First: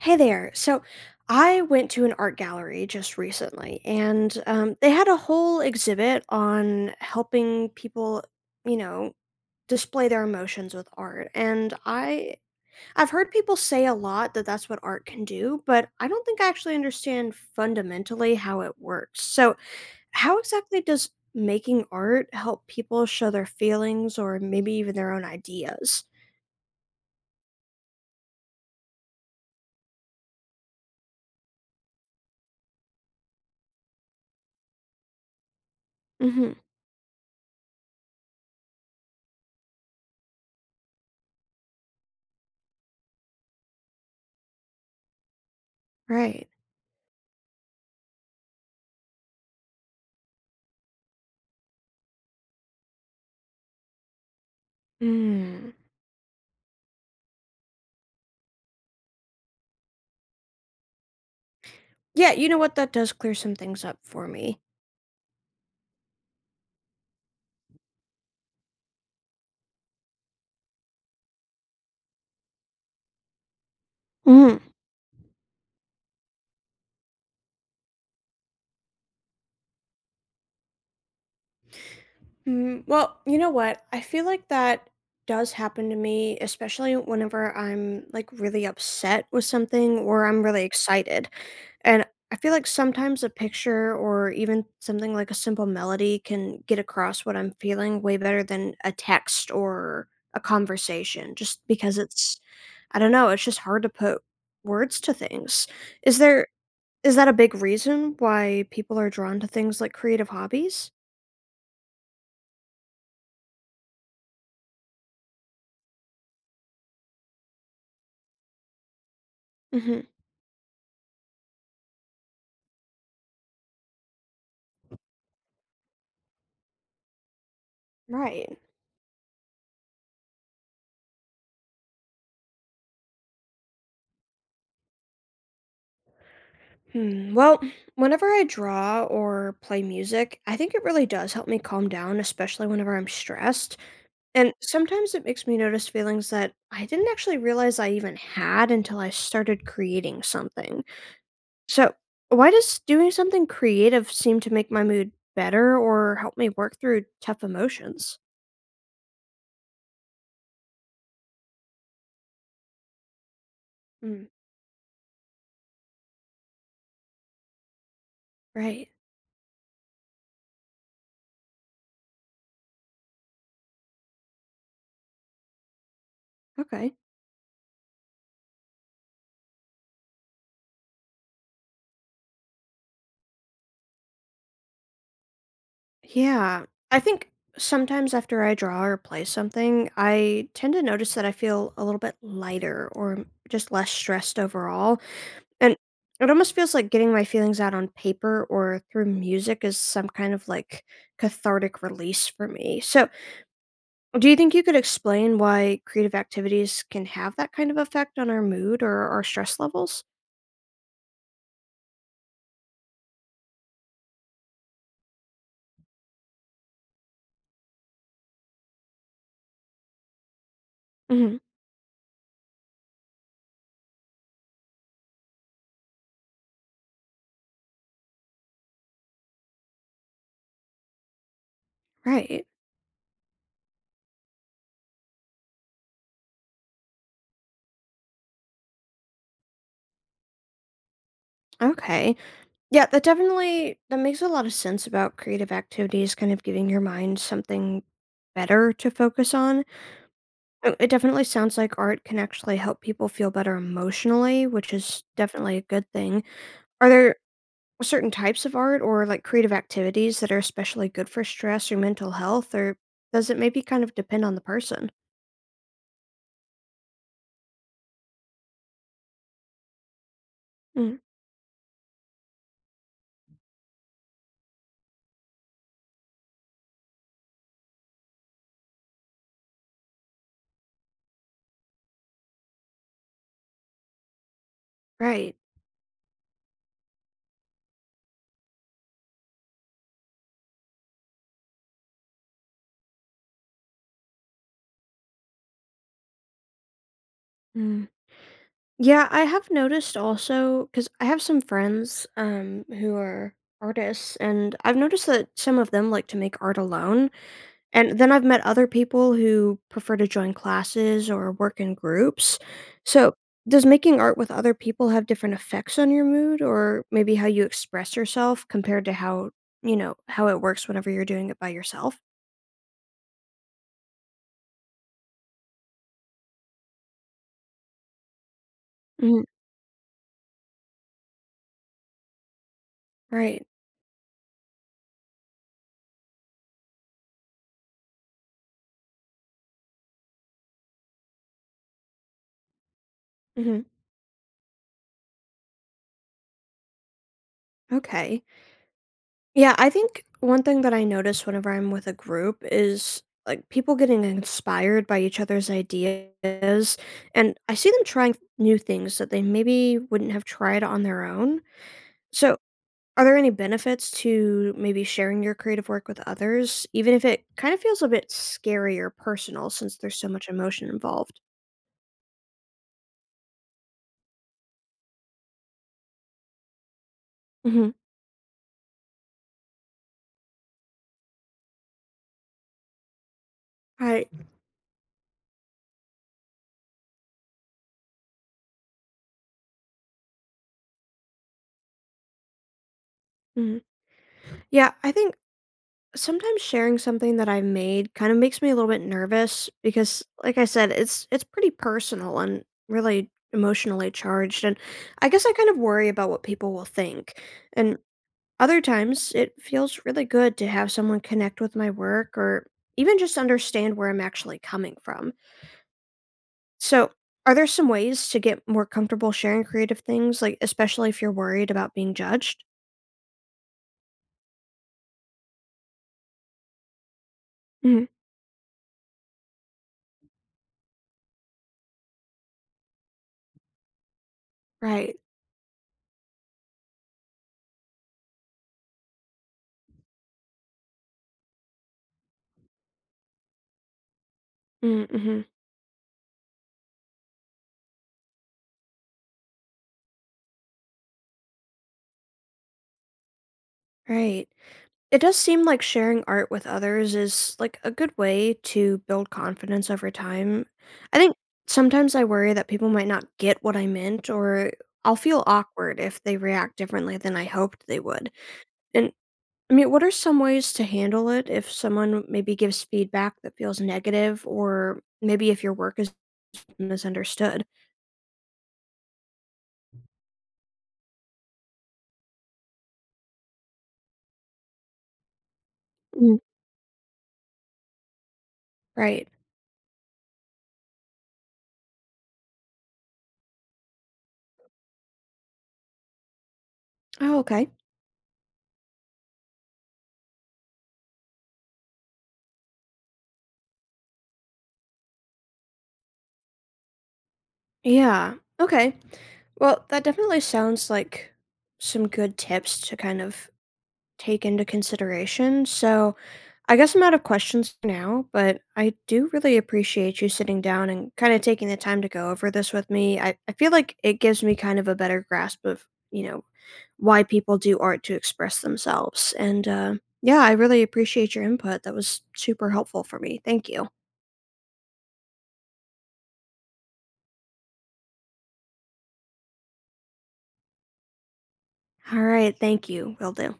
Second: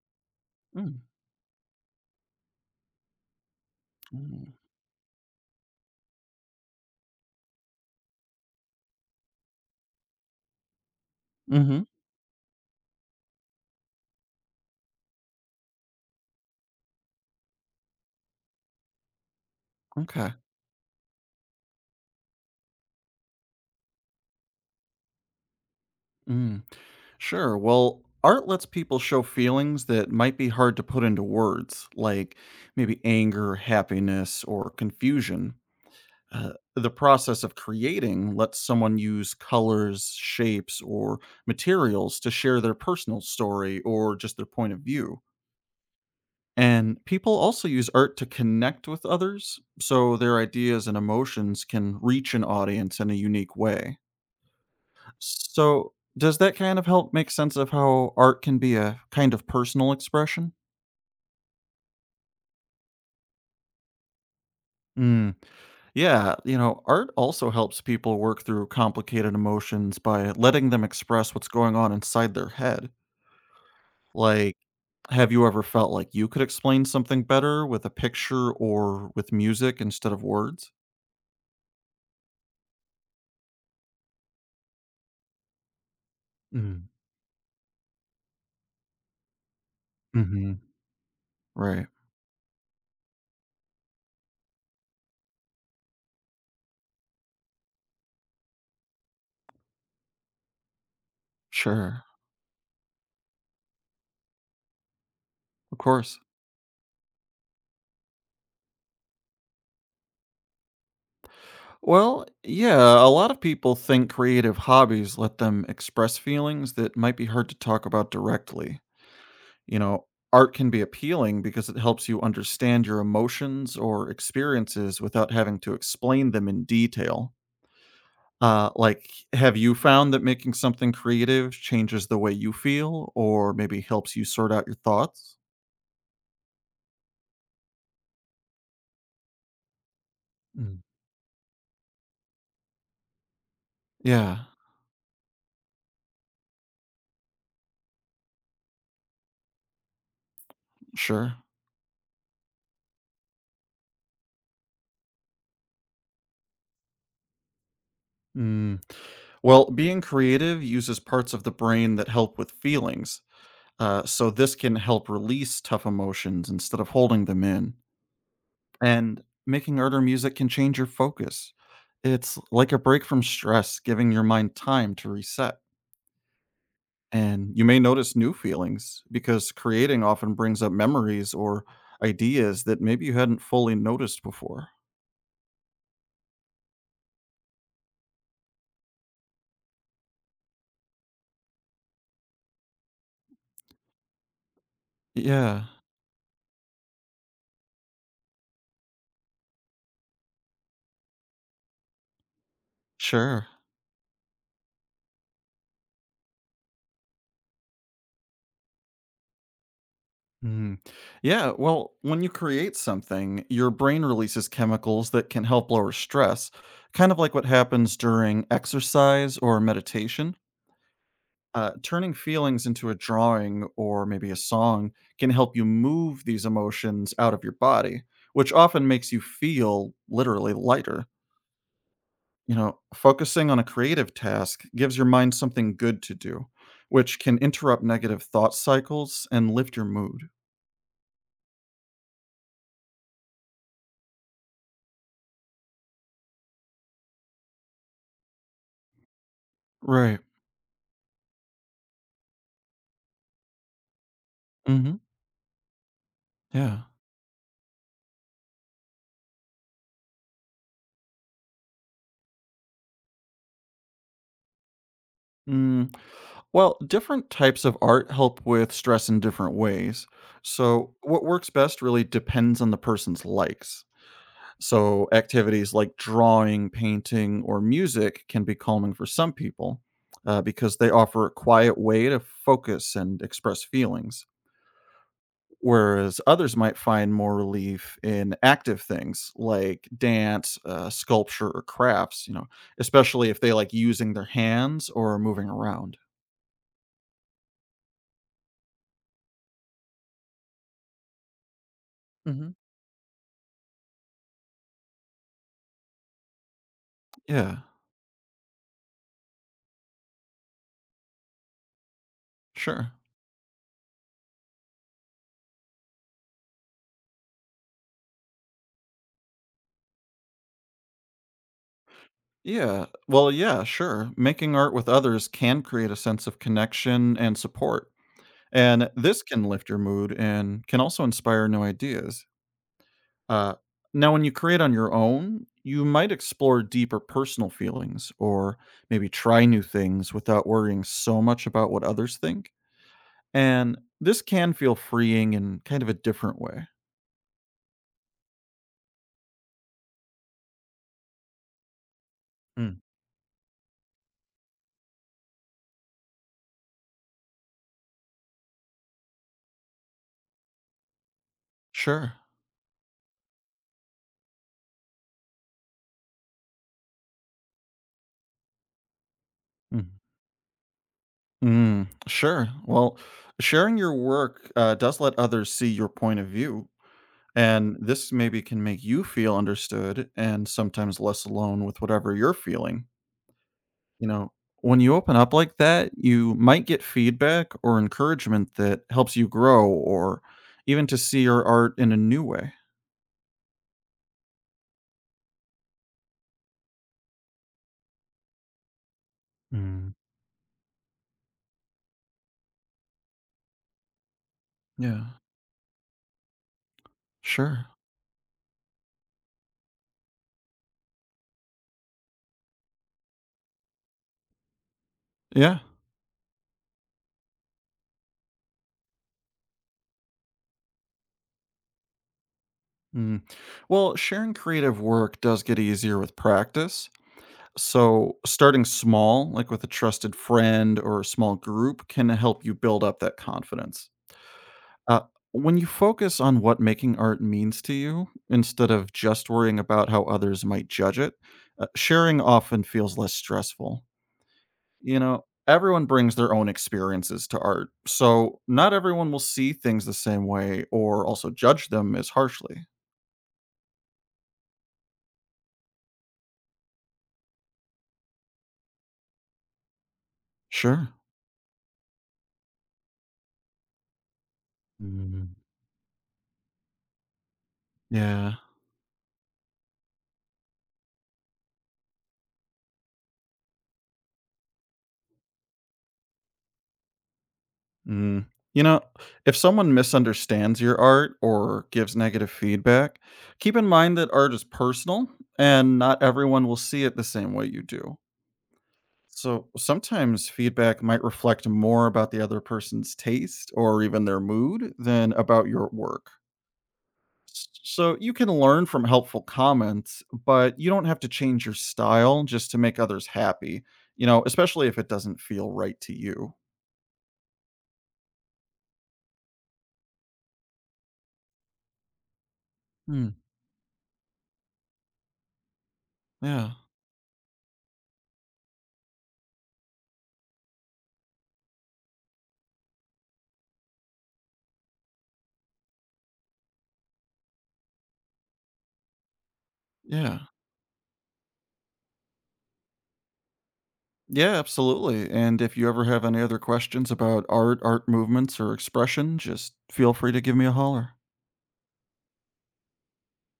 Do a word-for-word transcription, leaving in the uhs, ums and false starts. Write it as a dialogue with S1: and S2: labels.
S1: Hey there. So
S2: Mm,
S1: I went to an art gallery just recently, and
S2: mm.
S1: um, they had a whole exhibit on helping people, you know, display their emotions with art. And
S2: Mhm,
S1: I I've heard people say a lot that that's what art can do, but I don't think I actually understand fundamentally how it works. So
S2: okay.
S1: how exactly does making art help people show their feelings or maybe even their own ideas?
S2: Mm. Sure, well, art lets people show feelings that might be hard to put into words, like maybe anger, happiness, or confusion. Uh,
S1: Hmm.
S2: the process of creating lets someone use colors, shapes, or materials to share their personal story or just their point of view.
S1: Right.
S2: And people also use art to connect with others, so their ideas and emotions can reach an audience in a unique way. So, does that kind of help make sense of how art can be a kind of personal expression?
S1: Yeah, you know what? That does clear some things up for me.
S2: Mm. Yeah, you know, art also helps people work through complicated emotions by letting them express what's going on inside their head. Like,
S1: Mhm.
S2: have you ever felt like you could explain something better with a picture or with music instead of words?
S1: Mm, well, you know what? I feel like that does happen to me,
S2: Mm,
S1: especially whenever I'm like really upset with something or I'm
S2: hmm.
S1: really excited.
S2: Right.
S1: And I feel like sometimes a picture or even something like a simple melody can get across what I'm feeling way better than a text or a conversation, just because
S2: Sure.
S1: it's, I don't know, it's just hard to put words to things.
S2: Of
S1: Is
S2: course.
S1: there Is that a big reason why people are drawn to things like creative hobbies?
S2: Well, yeah, a lot of people think creative hobbies let them express feelings that might be hard to talk about directly. You
S1: Hmm.
S2: know, Art can be appealing because it helps you understand your emotions or experiences without having to explain them in detail.
S1: Right.
S2: Uh, like, have you found that making something creative changes the way you feel or maybe helps you sort out your thoughts?
S1: Hmm. Well, whenever I draw or play music, I think
S2: Mm.
S1: it really does help me calm down, especially whenever I'm stressed.
S2: Yeah,
S1: And sometimes it makes me notice feelings that I didn't actually realize I even had until I started creating something.
S2: sure.
S1: So, why does doing something creative seem to make my mood better or help me work through tough emotions?
S2: Mm. Well, being creative uses parts of the brain that help with feelings. Uh,
S1: Mm,
S2: so this can help release tough emotions instead of holding them in.
S1: right.
S2: And making harder music can change your focus. It's like a break from stress, giving your mind time to reset.
S1: Okay.
S2: And you may notice new feelings because creating often brings up memories or ideas that maybe you hadn't fully noticed before.
S1: Yeah. I think sometimes after I draw or play something, I tend to notice that I feel a little bit lighter or m- just less stressed overall.
S2: Yeah,
S1: And it almost feels like getting my feelings out on paper or through music is some kind of like cathartic release for me. So,
S2: sure.
S1: do you think you could explain why creative activities can have that kind of effect on our mood or our stress levels?
S2: Mhm. Yeah, well, when you create something, your brain releases chemicals that can help lower stress, kind of like what happens during exercise or meditation.
S1: Hmm.
S2: Uh, turning feelings into a drawing or maybe a song can help you move these emotions out of your body, which often makes you feel literally lighter.
S1: Right.
S2: You know, focusing on a creative task gives your mind something good to do, which can interrupt negative thought cycles and lift your mood.
S1: Okay. Yeah, that definitely that makes a lot of sense about creative activities, kind of giving your mind something better to focus on.
S2: Right.
S1: Uh, It definitely sounds like art can actually help people feel better emotionally, which
S2: Hmm.
S1: is definitely a good thing.
S2: Yeah.
S1: Are there certain types of art or like creative activities that are especially good for stress or mental health, or does it maybe kind of depend on the person?
S2: Mm, well, different types of art help with stress in different ways. So,
S1: Mm,
S2: what works best really depends on the person's likes. So, activities like drawing, painting, or music can be calming for some people uh, because they offer a quiet way to focus and express feelings.
S1: right.
S2: Whereas others might find more relief in active things like dance, uh, sculpture, or crafts, you know, especially if they like using their hands or moving around.
S1: Yeah, I have noticed also because I have some friends
S2: Hmm.
S1: um who are artists and I've noticed that some of them like to make art alone.
S2: Yeah.
S1: And then I've met other people who prefer to join classes or work in groups.
S2: Sure.
S1: So, does making art with other people have different effects on your mood or maybe how you express yourself compared to how, you know, how it works whenever you're doing it by yourself?
S2: Yeah. Well, yeah, sure. Making art with others can create a sense of connection and support. And
S1: Mhm.
S2: this can lift your mood and can also inspire new ideas.
S1: Right.
S2: Uh, Now, when you create on your own, you might explore deeper personal feelings or maybe try new things without worrying so much about what others think.
S1: Hmm.
S2: And this can feel freeing in kind of a different way.
S1: Okay. Yeah, I think one thing that I notice whenever I'm with a group
S2: Mm.
S1: is like people getting inspired by each other's ideas. And I see them trying new things that they maybe wouldn't have tried on their own.
S2: Sure.
S1: So, are there any benefits to maybe sharing your creative work with others, even if it kind of feels a bit scary or personal since there's
S2: Mm-hmm.
S1: so much emotion involved?
S2: Mm, sure. Well, sharing your work uh, does let others see your point of view,
S1: Hmm.
S2: and this maybe can make you feel understood and sometimes less alone with whatever you're feeling.
S1: I,
S2: You know, when you open up like that, you might get feedback or encouragement that helps you grow or even to see your art in a new way.
S1: mhm. Yeah, I think sometimes sharing something that I've made kind of makes me a little bit nervous
S2: Mm.
S1: because like I said, it's it's pretty personal and really emotionally charged and
S2: Yeah,
S1: I guess I kind of worry about what people will think.
S2: sure.
S1: And other times it feels really good to have someone connect with my work or even just understand where I'm actually coming from.
S2: Yeah.
S1: So, are there some ways to get more comfortable sharing creative things like especially if you're worried about being judged?
S2: Mm. Well, sharing creative work does get easier with practice.
S1: Mhm.
S2: So, starting small, like with a trusted friend or a small group, can help you build up that confidence.
S1: Right.
S2: Uh, when you focus on what making art means to you instead of just worrying about how others might judge it, uh, sharing often feels less stressful. You
S1: Mm-hmm.
S2: know, everyone brings their own experiences to art, so not everyone will see things the same way or also judge them as harshly.
S1: Right. It does seem like sharing art with others is, like, a good way to build confidence over time.
S2: Sure.
S1: I think sometimes I worry that people might not get what I meant, or I'll feel
S2: Mm.
S1: awkward if they react differently than I hoped they would.
S2: Yeah.
S1: And, I mean, what are some ways to handle it if someone maybe gives feedback that feels negative, or maybe if your work is misunderstood?
S2: Mm. You know, if someone misunderstands your art or gives negative feedback, keep in mind that art is personal and not
S1: Mm,
S2: everyone will see it the same way you do.
S1: right.
S2: So sometimes feedback might reflect more about the other person's taste or even their mood than about your work.
S1: Oh,
S2: S-
S1: okay.
S2: So you can learn from helpful comments, but you don't have to change your style just to make others happy, you know, especially if it doesn't feel right to you.
S1: Yeah. Okay. Well, that definitely sounds like some good tips to kind
S2: Hmm.
S1: of take into consideration. So
S2: Yeah.
S1: I guess I'm out of questions for now, but I do really appreciate you sitting down and kind of taking the time to go over this with me. I, I feel like it gives me kind of a better grasp of, you know, why people do art to express themselves. And uh, yeah,
S2: Yeah.
S1: I really appreciate your input. That was super helpful for me. Thank you.
S2: Yeah, absolutely. And if you ever have any other questions about art, art movements, or expression, just feel free to give me a holler.
S1: All right. Thank you. Will do.